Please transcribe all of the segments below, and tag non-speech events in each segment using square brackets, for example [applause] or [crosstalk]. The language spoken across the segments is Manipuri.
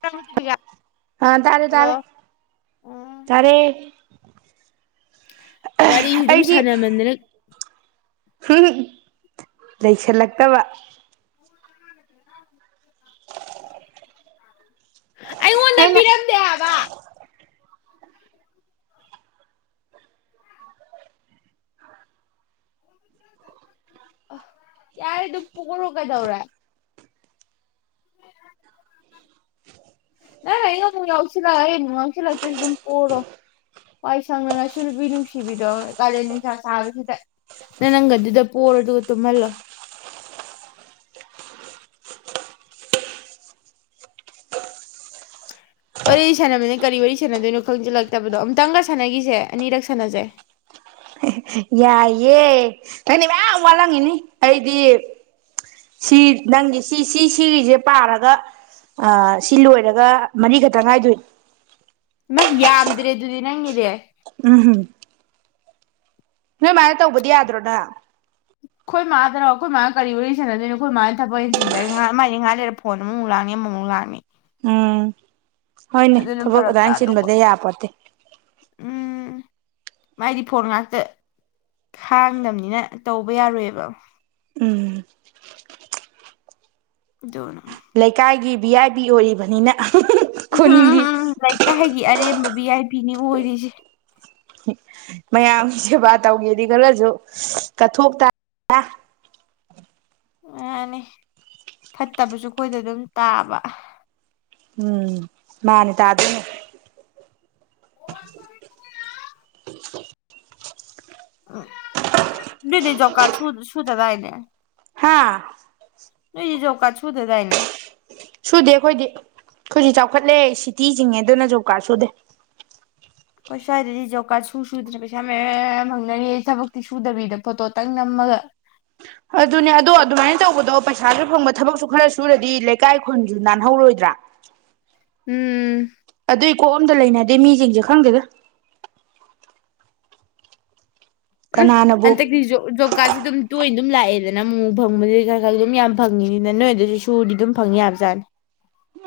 ꯍꯜꯂꯣ ꯑꯥ ꯇꯔꯦ ꯇꯔꯦ ꯎꯝ ꯇꯔꯦ ꯋꯥꯔꯤꯁꯤ ꯑꯗꯨꯝ ꯁꯥꯟꯅꯃꯟꯗꯅ ꯎꯝ ꯂꯩꯁꯤꯜꯂꯛꯇꯕ ꯑꯩꯉꯣꯟꯗ ꯑꯩꯅ ꯄꯤꯔꯝꯗꯦ ꯍꯥꯏꯕ ꯌꯥꯔꯦ ꯑꯗꯨ ꯄꯨꯔꯣ ꯀꯩꯗꯧꯔꯦ ꯅꯪ ꯑꯉ ꯑꯃꯨꯛ ꯌꯥꯎꯁꯤꯜꯂꯛ ꯑꯩ ꯑꯃꯨꯛ ꯌꯥꯎꯁꯤꯜꯂꯛꯇꯁꯨ ꯑꯗꯨꯝ ꯄꯣꯔꯣ ꯋꯥꯏ ꯁꯪꯗꯅꯁꯨ ꯅꯨꯄꯤ ꯅꯨꯡꯁꯤꯕꯤꯔꯣ ꯀꯥꯗꯦꯟ ꯅꯨꯡꯁꯥ ꯁꯥꯥꯕꯁꯤꯗ ꯅ ꯅꯪꯒꯗꯨꯗ ꯄꯣꯔꯣ ꯑꯗꯨꯒ ꯇꯨꯝꯍꯜꯂꯣ ꯋꯥꯔꯤ ꯁꯥꯟꯅꯕꯅꯦ ꯀꯔꯤ ꯋꯥꯔꯤ ꯁꯥꯟꯅꯗꯣꯏꯅꯣ ꯈꯪꯖꯤꯜꯂꯛꯇꯕꯗꯣ ꯑꯃꯨꯛꯇꯪꯒ ꯁꯥꯟꯅꯈꯤꯁꯦ ꯑꯅꯤꯔꯛ ꯁꯥꯟꯅꯁꯩ ꯌꯥꯏꯑꯦ ꯅꯪꯩꯅ ꯃꯌꯥꯝ ꯋꯥꯠꯂꯝꯉꯤꯅꯤ ꯑꯩꯗꯤ ꯁꯤ ꯅꯪꯗꯤ ꯁꯤ ꯁꯤ ꯁꯤꯒꯤꯁꯦ ꯄꯥꯔꯒ ꯑ ꯁꯤ ꯂꯣꯏꯔꯒ ꯃꯔꯤꯈꯛꯇ ꯉꯥꯏꯗꯣꯏ ꯏꯃꯥ ꯌꯥꯝꯗ꯭ꯔꯦ ꯑꯗꯨꯗꯤ ꯅꯪꯒꯤꯅꯦ ꯎꯝ ꯍꯝ ꯅꯣꯏ ꯃꯥꯅ ꯇꯧꯕꯗꯤ ꯌꯥꯗ꯭ꯔꯣꯅ ꯑꯩꯈꯣꯏ ꯃꯥꯥꯗꯅꯣ ꯑꯩꯈꯣꯏ ꯃꯥꯒ ꯀꯔꯤ ꯋꯥꯔꯤꯔꯤ ꯁꯥꯟꯟꯅꯗꯣꯏꯅꯣꯈꯣꯏ ꯃꯥꯅ ꯊꯕꯛ ꯍꯦꯟꯟꯖꯦ ꯃ ꯃꯥꯥꯏꯥꯏ ꯂꯩꯔ ꯐꯣꯟ ꯑꯃꯃꯨꯛ ꯂꯥꯡꯅꯤ ꯑꯃꯃꯨꯛ ꯂꯥꯡꯅꯤ ꯑꯝ ꯍꯣꯏꯅꯦ ꯑꯗꯨꯅ ꯊꯕꯛ ꯐꯔꯛ ꯑꯗꯨꯗꯥꯥꯏ ꯇꯥꯗꯧꯕ ꯆꯟꯕꯗ ꯌꯥꯄꯠꯇꯦ ꯃꯗꯤ ꯐꯣꯟ ꯉꯥꯛꯇ ꯈꯥꯡꯗꯕꯅꯤꯅ ꯇꯧꯕ ꯌꯥꯔꯣꯏꯑꯕ ꯎꯝ ꯗꯅ ꯕꯤ ꯑꯥꯏ ꯕꯤ ꯑꯣꯏꯔꯤꯕꯅꯤꯅ ꯈꯨꯟꯒꯤ ꯂꯩꯀꯥ ꯍꯥꯏꯒꯤ ꯑꯔꯦꯝꯕ ꯚꯤ ꯑꯥꯏ ꯄꯤꯅꯤ ꯑꯣꯏꯔꯤꯁꯦ ꯃꯌꯥꯝꯒꯤ ꯁꯦꯕꯥ ꯇꯧꯒꯦꯗꯤ ꯈꯔꯁꯨ ꯀꯠꯊꯣꯛꯇ ꯌꯥꯅꯤ ꯐꯠꯇꯕꯁꯨ ꯑꯩꯈꯣꯏꯗ ꯑꯗꯨꯝ ꯇꯥꯕ ꯎꯝ ꯃꯥꯅꯦ ꯇꯥ ꯑꯗꯨꯅꯦ ꯑꯣ ꯎ ꯃꯤꯗꯤꯅꯤ ꯆꯧꯀꯥ ꯁ ꯁꯨꯗꯗꯥꯏꯅꯦ ꯍꯥꯥ ꯅ ꯏꯖꯧꯀꯥꯗ ꯁꯨꯗꯗꯥꯥꯏꯅꯦ ꯁꯨꯗꯦ ꯑꯩꯈꯣꯏꯗꯤ ꯑꯩꯈꯣꯏꯗꯤ ꯆꯥꯎꯈꯠꯂꯦ ꯁꯤꯇꯤ ꯆꯤꯡꯉꯦ ꯑꯗꯨꯅ ꯖꯣ ꯀꯥꯔ ꯁꯨꯗꯦ ꯑꯩꯣꯏ ꯁ꯭ꯋꯥꯏꯗ ꯔꯤꯖꯣꯕ ꯀꯥꯔꯗ ꯁꯨ ꯁꯨꯗꯅ ꯄꯩꯁꯥ ꯃꯌꯥꯝ ꯍꯪꯅꯔꯤ ꯊꯕꯛꯇꯤ ꯁꯨꯗꯕꯤꯗ ꯐꯣꯇꯣꯇꯪ ꯅꯝꯃꯒ ꯑꯗꯨꯅꯦ ꯑꯗꯣ ꯑꯗꯨꯃꯥꯏꯅ ꯇꯧꯕꯗꯣ ꯄꯩꯁꯥꯁꯨ ꯐꯪꯕ ꯊꯕꯛꯁꯨ ꯈꯔ ꯁꯨꯔꯗꯤ ꯂꯩꯀꯥꯏ ꯈꯨꯟꯁꯨ ꯅꯥꯟꯍꯧꯔꯣꯏꯗ꯭ꯔꯥ ꯎꯝ ꯑꯗꯨꯏ ꯀꯣꯛ ꯑꯝꯇ ꯂꯩꯅꯗꯦ ꯃꯤꯁꯤꯡꯁꯦ ꯈꯪꯗꯦꯗ ꯎꯝ ꯀꯅꯥꯅꯕꯨ ꯍꯟꯗꯛꯇꯤ ꯖꯣ ꯖꯣꯕꯀꯥꯔꯗꯁꯨ ꯗꯨꯝ ꯇꯣꯏꯅꯤ ꯑꯗꯨꯝ ꯂꯥꯛꯑꯦꯗꯅ ꯃꯨꯛꯃꯨꯛ ꯐꯪꯕꯗꯨ ꯈꯔ ꯈꯔ ꯑꯗꯨꯝ ꯌꯥꯝ ꯐꯪꯉꯤꯅꯤꯅ ꯅꯣꯏ ꯑꯗꯨꯁꯨ ꯁꯨꯔꯗꯤ ꯑꯗꯨꯝ ꯐꯪ ꯌꯥꯕꯖꯥꯠꯅꯤ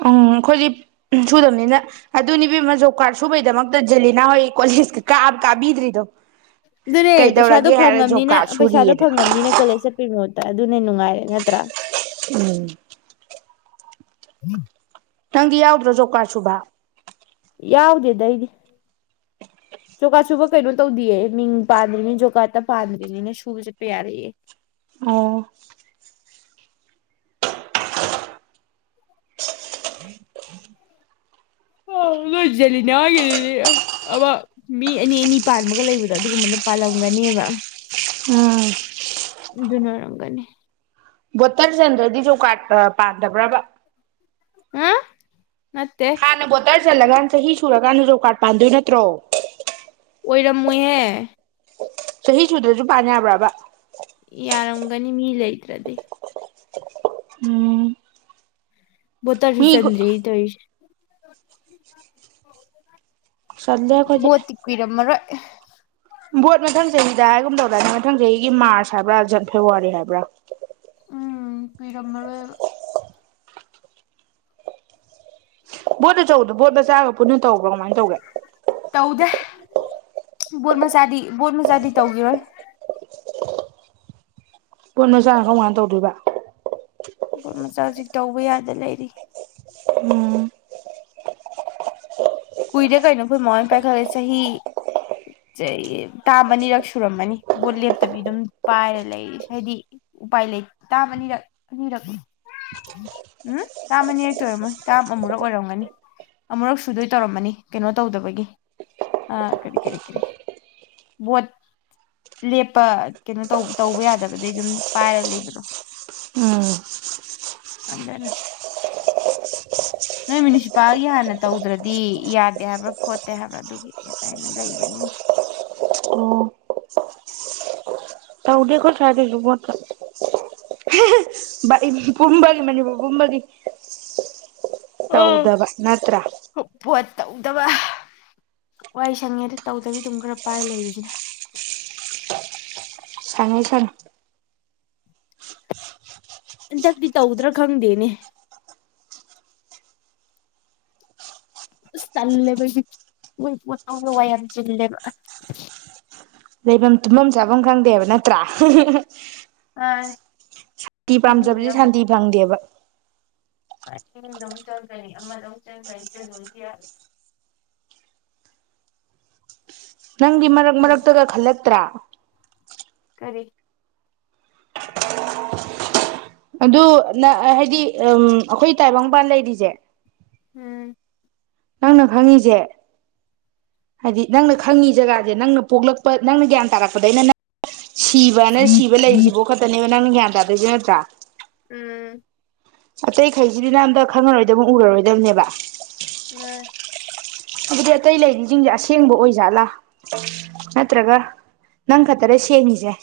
ꯎꯝ ꯑꯩꯈꯣꯏꯗꯤ ꯁꯨꯗꯕꯅꯤꯅ ꯑꯗꯨꯅꯤ ꯏꯕꯦꯝꯃ ꯖꯣꯕ ꯀꯥꯔꯗ ꯁꯨꯕꯩꯗꯃꯛꯇ ꯖꯦꯂꯤꯅꯥ ꯍꯣꯏ ꯀꯣꯂꯦꯖꯀ ꯀ ꯀꯥꯕꯤꯗ꯭ꯔꯤꯗꯣ ꯑꯗꯨꯅꯦ ꯄꯩꯁꯥꯗꯣ ꯀꯩꯗꯧꯔꯒꯦ ꯍꯥꯏꯔ ꯖꯣꯕ ꯐꯪꯉꯕꯅꯤꯅ ꯀꯥꯔꯗ ꯄꯩꯁꯥꯗꯣ ꯁꯨꯔꯤꯌꯦꯗ ꯐꯪꯉꯕꯅꯤꯅ ꯀꯣꯂꯦꯖ ꯆꯠꯄꯩ ꯃꯍꯨꯠ ꯑꯗꯨꯅꯦ ꯅꯨꯡꯉꯥꯏꯔꯦ ꯅꯠꯇ꯭ꯔꯥ ꯎꯝ [inaudible] ꯅꯪꯗꯤ ꯌꯥꯎꯗ꯭ꯔꯣ ꯖꯣꯕꯀꯥꯔꯗ ꯁꯨꯨꯕ ꯌꯥꯎꯗꯦꯗ ꯑꯩꯗꯤ ꯖꯣꯀꯥꯠ ꯁꯨꯕ ꯀꯩꯅꯣ ꯇꯧꯗꯦꯌꯦ ꯃꯤꯡ ꯄꯥꯟꯗ꯭ꯔꯤꯉꯩ ꯖꯣꯀꯥꯠꯇ ꯄꯥꯟꯗ꯭ꯔꯤꯅꯤꯅ ꯁꯨꯕ ꯆꯠꯄ ꯌꯥꯔꯦꯌꯦ ꯑꯣ ꯅꯣꯏ ꯖꯦꯂꯤꯅꯥ ꯍꯣꯏꯒꯤꯗꯨꯗꯤ ꯑꯃ ꯃꯤ ꯑꯅꯤ ꯑꯅꯤ ꯄꯥꯟꯕꯒ ꯂꯩꯕꯗꯣ ꯑꯗꯨꯒꯨꯝꯕꯅ ꯄꯥꯜꯂꯝꯒꯅꯦꯕ ꯎꯝ ꯑꯗꯨꯅ ꯑꯣꯏꯔꯝꯒꯅꯤ ꯕꯣꯇꯔ ꯆꯟꯗ꯭ꯔꯗꯤ ꯖꯣꯕꯀꯥꯠ ꯄꯥꯗꯕ꯭ꯔꯕ ꯍꯨꯝ ꯅꯠꯇꯦ ꯍꯥꯟꯅ ꯕꯣꯇꯔ ꯆꯜꯂꯀꯥꯟ ꯆꯍꯤ ꯁꯨꯔꯀꯥꯟꯗ ꯖꯣꯕꯀꯥꯔꯠ ꯄꯥꯟꯗꯣꯏ ꯅꯠꯇ꯭ꯔꯣ ꯑꯣꯏꯔꯝꯃꯣꯏꯍꯦ ꯆꯍꯤ ꯁꯨꯗ꯭ꯔꯁꯨ ꯄꯥꯟ ꯌꯥꯕ꯭ꯔꯕ ꯌꯥꯔꯝꯒꯅꯤ ꯃꯤ ꯂꯩꯇ꯭ꯔꯗꯤ ꯎꯝ ꯚꯣꯇꯔꯁꯨ ꯃꯤ ꯆꯟꯗ꯭ꯔꯤ ꯇꯧꯔꯤꯁꯦ [inaudible] ꯆꯜꯂꯦ ꯑꯩꯈꯣꯏꯗꯤ ꯐꯣꯠꯇꯤ ꯀꯨꯏꯔꯝꯃꯔꯣꯏ ꯚꯣꯠ ꯃꯊꯪ ꯆꯍꯤꯗ ꯍꯥꯏꯒꯨꯝ ꯇꯧꯗꯥꯏꯅꯦ ꯃꯊꯪ ꯆꯍꯤꯒꯤ ꯃꯥꯔꯁ ꯍꯥꯏꯕ꯭ꯔꯥ ꯖꯟ ꯐꯦꯕꯋꯥꯔꯤ ꯍꯥꯏꯕ꯭ꯔꯥ ꯎꯝ ꯀꯨꯏꯔꯝꯃꯔꯣꯏꯕ ꯚꯣꯠ ꯑꯆꯧꯕꯗꯣ ꯚꯣꯠ ꯃꯆꯥꯒ ꯄꯨꯟꯅ ꯇꯧꯕ꯭ꯔꯥ ꯀꯃꯥꯏꯅ ꯇꯧꯒꯦ ꯇꯧꯗꯦ ꯕꯣꯠ ꯃꯆꯥꯗꯤ ꯕꯣꯠ ꯃꯆꯥꯗꯤ ꯇꯧꯈꯤꯔꯣꯏ ꯚꯣꯠ ꯃꯆꯥꯅ ꯀꯔꯝ ꯀꯥꯟꯅ ꯇꯧꯗꯣꯏꯕ ꯚꯣꯠ ꯃꯆꯥꯁꯤ ꯇꯧꯕ ꯌꯥꯗ ꯂꯩꯔꯤ ꯎꯝ ꯀꯨꯏꯔ ꯀꯩꯅꯣ ꯑꯩꯈꯣꯏ ꯃꯥ ꯍꯣꯏ ꯄꯥꯏꯈꯠꯂꯛꯏ ꯆꯍꯤ ꯇꯥꯝ ꯑꯅꯤꯔꯛ ꯁꯨꯔꯝꯃꯅꯤ ꯕꯣꯠ ꯂꯦꯞꯇꯕꯤ ꯑꯗꯨꯝ ꯄꯥꯏꯔ ꯂꯩꯔꯤ ꯍꯥꯏꯗꯤ ꯎꯄꯥꯏ ꯂꯩ ꯇꯦ ꯇꯥꯝ ꯑꯅꯤꯔꯛ ꯑꯅꯤꯔꯛ ꯎꯝ ꯇꯥꯝ ꯑꯅꯤꯔꯛꯇ ꯑꯣꯏꯔꯝꯃꯣꯏ ꯇꯥꯝ ꯑꯃꯨꯔꯛ ꯑꯣꯏꯔꯝꯒꯅꯤ ꯑꯃꯨꯔꯛ ꯁꯨꯗꯣꯏ ꯇꯧꯔꯝꯃꯅꯤ ꯀꯩꯅꯣ ꯇꯧꯗꯕꯒꯤ ꯀꯔꯤ ꯀꯔꯤ ꯀꯔꯤ ꯚꯣꯠ ꯂꯦꯞꯄ ꯀꯩꯅꯣ ꯇꯧ ꯇꯧꯕ ꯌꯥꯗꯕꯗꯒꯤ ꯑꯗꯨꯝ ꯄꯥꯏꯔ ꯂꯩꯕꯗꯣ ꯎꯝ ꯑꯗꯨꯅ ꯅꯣꯏ ꯃ꯭ꯌꯨꯅꯤꯁꯤꯄꯥꯜꯒꯤ ꯍꯥꯟꯅ ꯇꯧꯗ꯭ꯔꯗꯤ ꯌꯥꯗꯦ ꯍꯥꯏꯕ꯭ꯔꯥ ꯈꯣꯠꯇꯦ ꯍꯥꯏꯕ꯭ꯔꯥ ꯑꯗꯨꯒꯤꯇꯅ ꯂꯩꯕꯅꯤꯅꯦ ꯑꯣ ꯇꯧꯗꯦ ꯑꯈꯣꯏ ꯁꯥꯏꯗꯁꯨ ꯚꯣꯠꯀ ꯄꯨꯝꯕꯒꯤ ꯃꯅꯤꯄꯨꯔ ꯄꯨꯝꯕꯒꯤ ꯑꯥ ꯇꯧꯗꯕ ꯅꯠꯇ꯭ꯔ ꯄꯣꯠ ꯇꯧꯗꯕ ꯋꯥꯏ ꯁꯪꯉꯦꯗ ꯇꯧꯗꯕꯤ ꯑꯗꯨꯝ ꯈꯔ ꯄꯥꯏ ꯂꯩꯕꯁꯤꯅ ꯁꯪꯉꯦ ꯁꯪꯉꯦ ꯍꯟꯗꯛꯇꯤ ꯇꯧꯗ꯭ꯔ ꯈꯪꯗꯦꯅꯦ ꯑꯁ ꯇꯜꯂꯦꯕ ꯑꯩꯗꯤ ꯃꯣꯏ ꯇꯧꯕꯗ ꯋꯥꯏꯌꯥꯝ ꯆꯤꯜꯂꯦꯕ ꯂꯩꯐꯝ ꯇꯨꯝꯐꯝ ꯆꯥꯐꯝ ꯈꯪꯗꯦꯕ ꯅꯠꯇ꯭ꯔꯥ ꯑ ꯁꯥꯟꯇꯤ ꯄꯥꯝꯖꯕꯗꯤ ꯁꯥꯟꯇꯤ ꯐꯪꯗꯦꯕ ꯏꯤꯡꯗꯧꯛ ꯆꯪꯈꯅꯤ ꯑꯃꯗꯧꯛ ꯆꯪꯒꯅꯤ ꯆꯠꯂ ꯌꯥ ꯎ ꯅꯪꯒꯤ ꯃꯔꯛ ꯎꯝ ꯃꯔꯛꯇꯒ ꯈꯜꯂꯛꯇ꯭ꯔꯥ ꯀꯔꯤ ꯑꯗꯨ ꯅ ꯍꯥꯏꯗꯤ ꯎ ꯑꯩꯈꯣꯏ ꯇꯥꯏꯕꯪꯄꯥꯟ ꯂꯩꯔꯤꯁꯦ ꯎꯝ ꯅꯪꯅ ꯈꯪꯉꯤꯁꯦ ꯍꯥꯏꯗꯤ ꯅꯪꯅ ꯈꯪꯉꯤ ꯖꯒꯥꯁ ꯅꯪꯅ ꯄꯣꯛꯂꯛꯄ ꯅꯪꯅ ꯒ꯭ꯌꯥꯟ ꯇꯥꯔꯛꯄꯗꯩꯅ ꯅꯪ ꯁꯤꯕꯅ ꯁꯤꯕ ꯂꯩꯔꯤꯁꯤꯕꯣ ꯈꯛꯇꯅ‌ꯦ ꯅꯪ ꯒꯌ‍꯭ꯥꯟ ꯇꯥꯗ‌ꯣꯏꯁꯤ ꯅꯠꯇ꯭ꯔꯥ ꯎꯝ ꯑꯇꯩꯈꯩꯁꯤꯗꯤꯅꯪ ꯑꯝꯇ ꯈꯪꯉꯔꯣꯏꯗꯕ ꯎꯔꯔꯣꯏꯗꯕꯅꯦꯕ ꯎꯡ ꯑꯗꯨꯗꯤ ꯑꯇꯩ ꯂꯩꯔꯤꯁꯤꯡꯁꯦ ꯑꯁꯦꯡꯕ ꯑꯣꯏꯖꯥꯠꯂꯥ ꯅꯠꯇ꯭ꯔꯒ ꯅꯪ ꯈꯛꯇꯔ ꯁꯦꯡꯉꯤꯁꯦ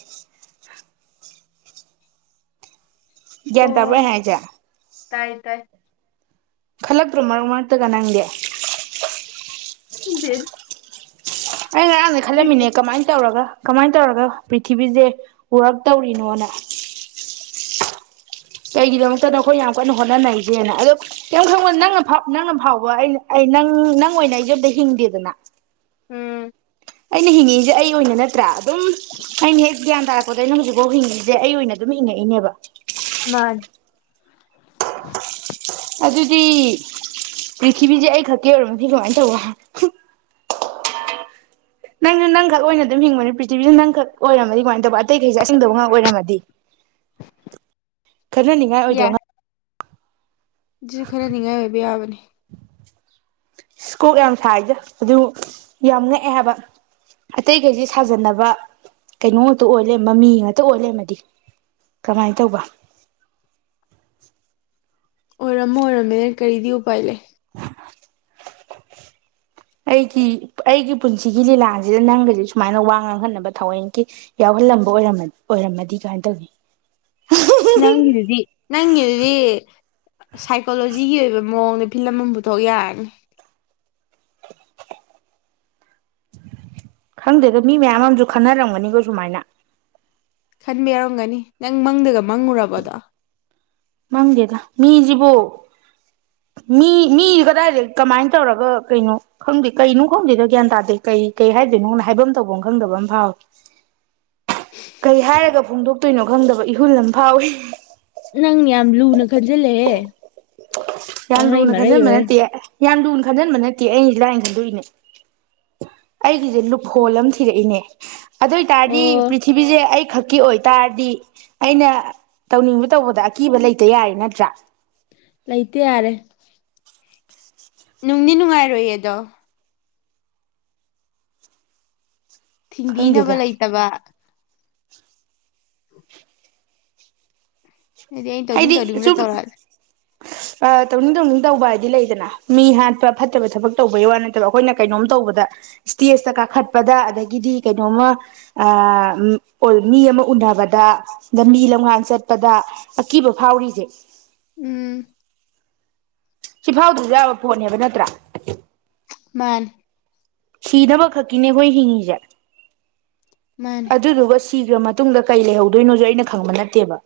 ꯒꯌ꯭ꯥꯟ ꯇꯥꯕꯔ‌ꯣ ꯑꯣ ꯑꯩꯅꯥ ꯍꯥꯏꯖ‌ꯦ ꯇꯥꯏ ꯇꯥꯏ ꯈꯜꯂꯛꯇ꯭ꯔꯣ ꯃꯔꯛ ꯃꯔꯛꯇꯒ ꯅꯪꯗꯤ ꯈꯟꯗ‌ꯦ ꯑꯩ ꯉꯔꯥꯡꯗꯩ ꯈꯜꯂꯝꯃꯤꯅꯦ ꯀꯃꯥꯏꯅ ꯇꯧꯔꯒ ꯀꯃꯥꯏꯅ ꯇꯧꯔꯒ ꯄ꯭ꯔꯤꯊꯤꯕꯤꯁꯦ ꯌꯥꯔ꯭ꯛ ꯇꯧꯔꯤꯅꯣꯅ ꯀꯩꯒꯤꯗꯃꯛꯇꯅꯣ ꯑꯩꯈꯣꯏ ꯌꯥꯝ ꯀꯟꯅ ꯍꯣꯠꯅꯅꯔꯤꯁꯦꯅ ꯑꯗꯣ ꯀꯩꯝ ꯈꯪꯕ ꯅꯪꯅ ꯅꯪꯅ ꯐꯥꯎꯕ ꯑꯩꯅ ꯑꯩ ꯅꯪ ꯅꯪ ꯑꯣꯏꯅ ꯑꯩꯁꯦ ꯑꯝꯇ ꯍꯤꯡꯗꯦꯗꯅ ꯎꯝ ꯑꯩꯅ ꯍꯤꯡꯉꯛꯏꯁꯦ ꯑꯩ ꯑꯣꯏꯅ ꯅꯠꯇ꯭ꯔꯥ ꯑꯗꯨꯝ ꯑꯩꯅꯥ ꯍ‌ꯦꯛ ꯒꯌ꯭ꯥꯟ ꯇꯥꯔꯛ ꯇꯥꯔꯛꯄꯗꯩꯅ ꯍꯧꯖꯤꯛꯐꯥꯎ ꯍꯤꯡꯉꯛꯏꯁꯦ ꯑꯩ ꯑꯣꯏꯅ ꯑꯗꯨꯝ ꯍꯤꯡꯉꯛꯏꯅꯦꯕ ꯃꯥꯅꯤ ꯑꯗꯨꯗꯤ ꯄ꯭ꯔꯤꯊꯤꯕꯤꯁꯦ ꯑꯩ ꯈꯛꯀꯤ ꯑꯣꯏꯔꯝꯃꯗꯤ ꯀꯃꯥꯏꯅ ꯇꯧꯕꯥ ꯅꯪꯁꯨ ꯅꯪꯈꯛ ꯑꯣꯏꯅ ꯑꯗꯨꯝ ꯍꯤꯡꯕꯅꯤ ꯄ꯭ꯔꯤꯊꯤꯕꯤꯗ ꯅꯪꯈꯛ ꯑꯣꯏꯔꯝꯃꯗꯤ ꯀꯃꯥꯏꯅ ꯇꯧꯕ ꯑꯇꯩꯈꯩꯁꯦ ꯑꯁ‌ꯦꯡꯗꯕ ꯉꯥꯛ ꯑꯣꯏꯔꯝꯃꯗꯤ ꯈꯟꯅꯥꯅꯤꯡꯉꯥꯏ ꯑꯣꯏꯗ꯭ꯔꯣ ꯁꯤꯁꯨ ꯈꯟꯅꯥꯅꯤꯡꯉꯥꯏ ꯑꯣꯏꯕ ꯌꯥꯕꯅꯦ ꯏꯁ ꯀꯣꯞ ꯌꯥꯝ ꯁꯥꯏꯗ ꯑꯗꯨ ꯌꯥꯝ ꯉꯛꯑꯦ ꯍꯥꯏꯕ ꯑꯇꯩꯈꯩꯁꯤ ꯁꯥꯖꯟꯅꯕ ꯀꯩꯅꯣ ꯉꯥꯛꯇ ꯑꯣꯏ ꯂꯩꯔꯕ ꯃꯤ ꯉꯥꯛꯇ ꯑꯣꯏ ꯂꯩꯔꯃꯗꯤ ꯀꯃꯥꯏꯅ ꯇꯧꯕ ꯑꯣꯏꯔꯝ ꯑꯣꯏꯔꯝꯃꯦ ꯀꯔꯤꯗꯤ ꯎꯄꯥꯏ ꯂꯩ ꯑꯩꯒꯤ ꯑꯩꯒꯤ ꯄꯨꯟꯁꯤꯒꯤ ꯂꯤꯂꯥꯁꯤꯗ ꯅꯪꯒꯗꯤ ꯁꯨꯃꯥꯏꯅ ꯋꯥ ꯉꯥꯡꯍꯟꯅꯕ ꯊꯋ‌ꯣꯟꯀꯤ ꯌꯥꯎꯍꯜꯂꯝꯕꯔ ꯑꯣꯏꯔꯝꯃꯗꯤ ꯀꯃꯥꯏꯅ ꯇꯧꯅꯤ ꯅꯪꯒꯤꯗꯨꯗꯤ ꯅꯪꯒꯤꯗꯨꯗꯤ ꯁꯥꯏꯀꯣꯂꯣꯖꯤꯒꯤ ꯑꯣꯏꯕ ꯃꯑꯣꯡꯗ ꯐꯤꯂꯝ ꯑꯃ ꯄꯨꯊꯣꯛ ꯌꯥꯔꯅꯤ ꯈꯪꯗꯦꯗ ꯃꯤ ꯃꯌꯥꯝ ꯑꯃꯁꯨ ꯈꯟꯅꯔꯝꯒꯅꯤꯀꯣ ꯁꯨꯃꯥꯏꯅ ꯈꯟꯕ ꯌꯥꯔꯝꯒꯅꯤ ꯅꯪ ꯃꯪꯗꯒ ꯃꯪꯉꯨꯔꯕ ꯑꯗ‌ꯣ ꯃꯪꯗꯦꯗ ꯃꯤꯁꯤꯕꯨ ꯃꯤ ꯃꯤꯁꯤ ꯀꯗꯥꯏꯗ ꯀꯃꯥꯏꯅ ꯇꯧꯔꯒ ꯀꯩꯅꯣ ꯈꯪꯗꯦ ꯀꯩꯅꯣ ꯈꯪꯗꯦꯗꯣ ꯒ꯭ꯌꯥꯟ ꯇꯥꯗꯦ ꯀꯩ ꯀꯩ ꯍꯥꯏꯗꯣꯏꯅꯣꯅ ꯍꯥꯏꯕ ꯇꯧꯕꯝ ꯈꯪꯗꯕ ꯑꯃ ꯐꯥꯎꯋꯤ ꯀꯩ ꯍꯥꯏꯔꯒ ꯐꯣꯡꯗꯣꯛꯇꯣꯏꯅꯣ ꯈꯪꯗꯕ ꯏꯍꯨꯜ ꯑꯃ ꯐꯥꯎꯏꯤ ꯅꯪ ꯌꯥꯝ ꯂꯨꯅ ꯈꯟꯖꯤꯜꯂꯍꯦ ꯌꯥꯝ ꯂꯨꯅꯥ ꯈꯟꯖꯟꯕꯥ ꯅꯠꯇ‌ꯦꯌ‌ꯦ ꯌꯥꯝ ꯂꯨꯅ ꯈꯟꯖꯤꯟꯕ ꯅꯠꯇꯦ ꯑꯩꯅ ꯂꯥꯏꯅ ꯈꯟꯗꯣꯛꯏꯅꯦ ꯑꯩꯒꯤꯁꯦ ꯂꯨꯞ ꯍꯣꯜ ꯑꯃ ꯊꯤꯔꯛꯏꯅꯦ ꯑꯗ‌ꯣꯏ ꯇꯔꯗꯤ ꯑꯣ ꯄ꯭ꯔꯤꯊꯤꯕꯤꯁꯦ ꯑꯩ ꯈ ꯈꯛꯀꯤ ꯑꯣꯏꯇꯥꯔꯗꯤ ꯑꯩꯅ ꯇꯧꯅꯤꯡꯕ ꯇꯧꯕꯗ ꯑꯀꯤꯕ ꯂꯩꯇ ꯌꯥꯔ‌ꯦ ꯅꯠꯇ꯭ꯔꯥ ꯂꯩꯥꯏꯇ ꯌꯥꯔꯦ ꯅꯨꯡꯗꯤ ꯅꯨꯡꯉꯥꯏꯔꯣꯏꯌꯦꯗꯣ ꯊꯤꯡꯕꯤꯅꯕ ꯈꯪꯗꯦꯗ ꯂꯩꯇꯕ ꯑꯗꯨꯗꯤ ꯑꯩꯅ ꯇꯧꯅꯤꯡ ꯍꯥꯏꯗꯤ ꯇꯧꯅꯤꯡꯉꯗ ꯁꯨꯝ ꯇꯧꯔꯛꯑꯦ ꯇꯧꯅꯤꯡ ꯇꯧꯅꯤꯡ ꯇꯧꯕ ꯍꯥꯏꯗꯤ ꯂꯩꯗꯅ ꯃꯤ ꯍꯥꯠꯄ ꯐꯠꯇꯕ ꯊꯕꯛ ꯇꯧꯕꯩ ꯋꯥ ꯅꯠꯇꯕ ꯑꯩꯈꯣꯏꯅ ꯀꯩꯅꯣꯝ ꯇꯧꯕꯗ ꯏꯁꯇꯦꯖꯇ ꯀꯥꯈꯠꯄꯗ ꯑꯗꯒꯤꯗꯤ ꯀꯩꯅꯣꯝꯃ ꯃꯤ ꯑꯃ ꯎꯅꯕꯗ ꯑ ꯃꯤ ꯂꯝꯉꯥꯟ ꯆꯠꯄꯗ ꯑꯀꯤꯕ ꯐꯥꯎꯔꯤꯁꯦ ꯎꯝ ꯁꯤꯐꯥꯎꯗꯨꯗ ꯌꯥꯕ ꯄꯣꯠꯅꯦꯕ ꯅꯠꯇ꯭ꯔꯥ ꯃꯥ ꯁꯤꯗꯕ ꯈꯛꯀꯤꯅꯦ ꯑꯩꯈꯣꯏ ꯍꯤꯡꯉꯤꯁꯦ ꯃꯥꯅꯦ ꯑꯗꯨꯗꯨꯁ ꯁꯤꯤꯈ꯭ꯔ ꯃꯇꯨꯡꯗ ꯀꯩ ꯂꯩꯍꯧꯗꯣꯏꯅꯣꯁꯨ ꯑꯩꯅ ꯈꯪꯕ ꯅꯠꯇꯦꯕ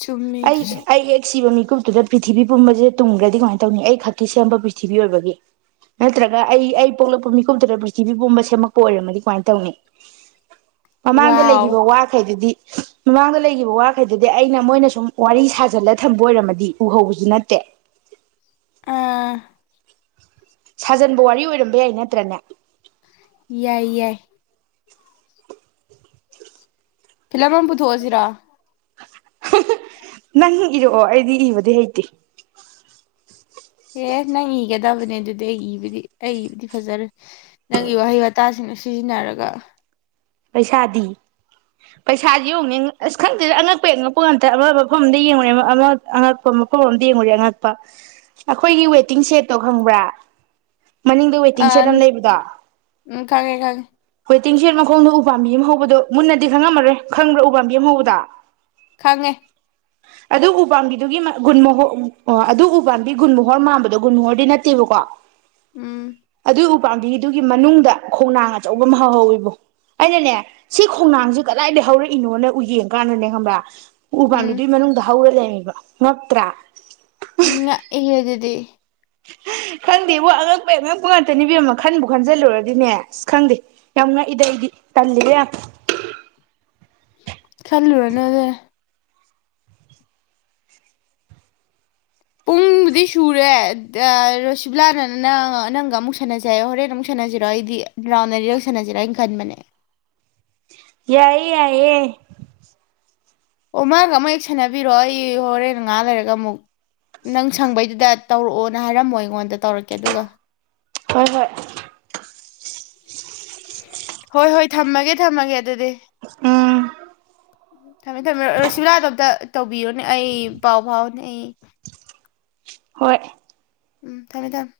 ꯆꯨꯝꯃꯦ ꯑꯩ ꯑꯗꯨꯁꯨ ꯑꯩ ꯌꯦꯛ ꯁꯤꯕ ꯃꯤꯀꯨꯞ ꯑꯗꯨꯗ ꯄ꯭ꯔꯤꯊꯤꯕꯤ ꯄꯨꯝꯕꯁꯦ ꯇꯨꯡꯈ꯭ꯔꯗꯤ ꯀꯃꯥꯏꯅ ꯇꯧꯅꯤ ꯑꯩ ꯈꯛꯀꯤ ꯁꯦꯝꯕ ꯄ꯭ꯔꯤꯊꯤꯕꯤ ꯑꯣꯏꯕꯒꯤ ꯅꯠꯇ꯭ꯔꯒ ꯑꯩ ꯑꯩ ꯄꯣꯛꯂꯛꯄ ꯃꯤꯀꯨꯞꯗꯨꯗ ꯄ꯭ꯔꯤꯊꯤꯕꯤ ꯄꯨꯝꯕ ꯁꯦꯝꯃꯛꯄ ꯑꯣꯏꯔꯝꯃꯗꯤ ꯀꯃꯥꯏꯅ ꯇꯧꯅꯤ ꯃꯃꯥꯡꯗ ꯋꯥꯎ ꯂꯩꯈꯤꯕ ꯋꯥꯈꯩꯗꯨꯗꯤ ꯃꯃꯥꯡꯗ ꯂꯩꯈꯤꯕ ꯋꯥꯈꯩꯗꯗꯤ ꯑꯩꯅ ꯃꯣꯏꯅ ꯁꯨꯝ ꯋꯥꯔꯤ ꯁꯥꯖꯤꯜꯂ ꯊꯝꯕ ꯑꯣꯏꯔꯝꯃꯗꯤ ꯎꯍꯧꯕꯁꯨ ꯅꯠꯇꯦ ꯑꯥ ꯁꯥꯖꯟꯕ ꯋꯥꯔꯤ ꯑꯣꯏꯔꯝꯕ ꯌꯥꯏ ꯅꯠꯇ꯭ꯔꯅꯦ ꯌꯥꯏ ꯌꯥꯏ ꯐꯤꯂ ꯃ ꯄꯨꯊꯣꯛꯑꯣ ꯁꯤꯔꯥ ꯅꯪ ꯏꯔꯛꯑꯣ ꯑꯩꯗꯤ ꯏꯕꯗꯤ ꯍꯩꯇꯦ ꯑꯦ ꯅꯪ ꯏꯒꯗꯕꯅꯦ ꯑꯗꯨꯗꯤ ꯑꯩ ꯏꯕꯨꯗꯤ ꯑꯩ ꯏꯕꯨꯗꯤ ꯐꯖꯔꯦ ꯅꯪꯒꯤ ꯋꯥꯍꯩ ꯋꯥꯇꯥꯁꯤꯡꯅ ꯁꯤꯖꯤꯟꯅꯔꯒ ꯄꯩꯁꯥꯗꯤ ꯄꯩꯁꯥꯗꯤ ꯌꯦꯡꯉꯅꯤ ꯑꯁ ꯈꯪꯗꯦꯗ ꯑꯉꯛꯄ ꯑꯉꯛꯄ ꯉꯇ ꯑꯃ ꯃꯐꯝ ꯑꯃꯗ ꯌꯦꯡꯉꯨꯔꯦ ꯑꯉꯛꯄ ꯃꯐꯝ ꯑꯗ ꯌꯦꯡꯉꯨꯔꯦ ꯑꯉꯛꯄ ꯑꯩꯈꯣꯏꯒꯤ ꯋꯦꯇꯤꯡ ꯁꯦꯠꯇꯣ ꯈꯪꯕ꯭ꯔꯥ ꯃꯅꯤꯡꯗ ꯑ ꯋꯦꯇꯤꯡ ꯁꯦꯠ ꯎꯝ ꯑꯃ ꯂꯩꯕꯗꯣ ꯈꯪꯉꯦ ꯈꯪꯉꯦ ꯇꯤꯡ ꯁꯔ ꯃꯈꯣꯡ ꯎ ꯎꯄꯥꯝꯕꯤ ꯑꯃ ꯍꯧꯕꯗꯣ ꯃꯨꯟꯅꯗꯤ ꯈꯪꯉꯝꯃꯔꯣꯏ ꯈꯪꯕ꯭ꯔꯥ ꯎ ꯄꯝꯕꯤ ꯑꯃ ꯍꯧꯕꯗ ꯈꯪꯉꯦ ꯑꯗꯨ ꯎꯄꯥꯝꯕꯤꯗꯨꯒꯤꯒꯨ ꯑꯗꯨ ꯎꯄꯥꯝꯕꯤ ꯒꯨꯟ ꯃꯣꯍꯣꯔ ꯃꯥꯟꯕꯗꯣ ꯒꯨ ꯃꯨꯍꯣꯔꯗꯤ ꯅꯠꯇꯦꯕꯀꯣ ꯎꯝ ꯑꯗ ꯄꯥꯝꯕꯤꯗꯨꯒꯤ ꯃꯅꯨꯡꯗ ꯈꯣꯡꯅꯥꯡ ꯑꯆꯧꯕ ꯑꯃ ꯍꯧꯍꯧꯋꯕ ꯑꯩꯅꯅꯦ ꯁꯤ ꯈꯣꯡꯅꯥꯡꯁꯦ ꯀꯗꯥꯏꯗꯒꯤ ꯍꯧꯔꯛꯏꯅꯣꯅ ꯎ ꯌꯦꯡ ꯀꯥꯟꯗꯅꯦ ꯈꯪꯕ꯭ꯔꯥ ꯎ ꯎꯝ ꯐꯥꯡꯕꯤꯗ ꯃꯅꯪꯝꯍꯥ ꯑꯣꯏꯕ ꯂ ꯂꯩ ꯃ꯭ꯔ ꯏ ꯍꯧꯖꯤꯦ ꯗ ꯈꯪꯗꯦꯕ ꯑꯉꯛꯄꯩ ꯑꯉꯛꯄ ꯉꯇꯅꯤꯕ ꯑꯃꯃ ꯈꯟꯕꯨ ꯈꯟꯖꯤꯜꯂꯨꯔꯗꯤꯅꯦ ꯑꯁ ꯈꯪꯗꯦ ꯌꯥꯝ ꯉꯛꯏꯗꯩꯗꯤ ꯇꯜꯂꯤꯔ ꯌꯥꯝ ꯈꯜꯂꯨ ꯍꯥꯏꯅꯗ ꯄꯨꯡꯕꯨꯗꯤ ꯁꯨꯔꯦꯣ ꯁꯤꯕꯂꯥꯅ ꯅꯪ ꯅꯪꯒ ꯑꯃꯨꯛ ꯁꯥꯟꯅꯖꯔ ꯍꯣꯔꯦꯟ ꯑꯃꯨꯛ ꯁꯥꯟꯅꯁꯤꯔꯣ ꯑꯩꯗꯤ ꯔꯥꯎꯟ ꯑꯔꯤꯔꯛ ꯁꯥꯟꯅꯁꯤꯔꯣ ꯑꯩꯅ ꯈꯟꯕꯅꯦ ꯌꯥꯏ ꯌꯥꯌꯦ ꯑꯣ ꯃꯥꯒ ꯑꯃꯛ ꯍꯦꯛ ꯁꯥꯟꯅꯕꯤꯔꯣ ꯑꯩ ꯍꯣꯔꯦꯟ ꯅ ꯉꯥ ꯂꯩꯔꯒ ꯑꯃꯨꯛ ꯅꯪ ꯁꯪꯕꯩꯗꯨꯗ ꯇꯧꯔꯛꯑꯣꯅ ꯍꯥꯏꯔꯝꯃꯣ ꯑꯩꯉꯣꯟꯗ ꯇꯧꯔꯛꯀꯦ ꯑꯗꯨꯒ ꯍꯣꯏ ꯍꯣꯏ ꯍꯣꯏ ꯍꯣꯏ ꯊꯝꯃꯒꯦ ꯊꯝꯃꯒꯦ ꯃꯗꯗꯤ ꯎꯝ ꯊꯝꯃꯦ ꯊꯝꯃꯦ ꯔꯣꯁꯨꯂꯥꯗꯣꯞꯇ ꯇꯧꯕꯤꯌꯨꯅꯦ ꯑꯩ ꯄꯥꯎ ꯐꯥꯎꯅꯦ ꯑꯩ ꯍꯣꯏ ꯎꯝ ꯊꯝꯃꯦ ꯊꯝꯃꯦ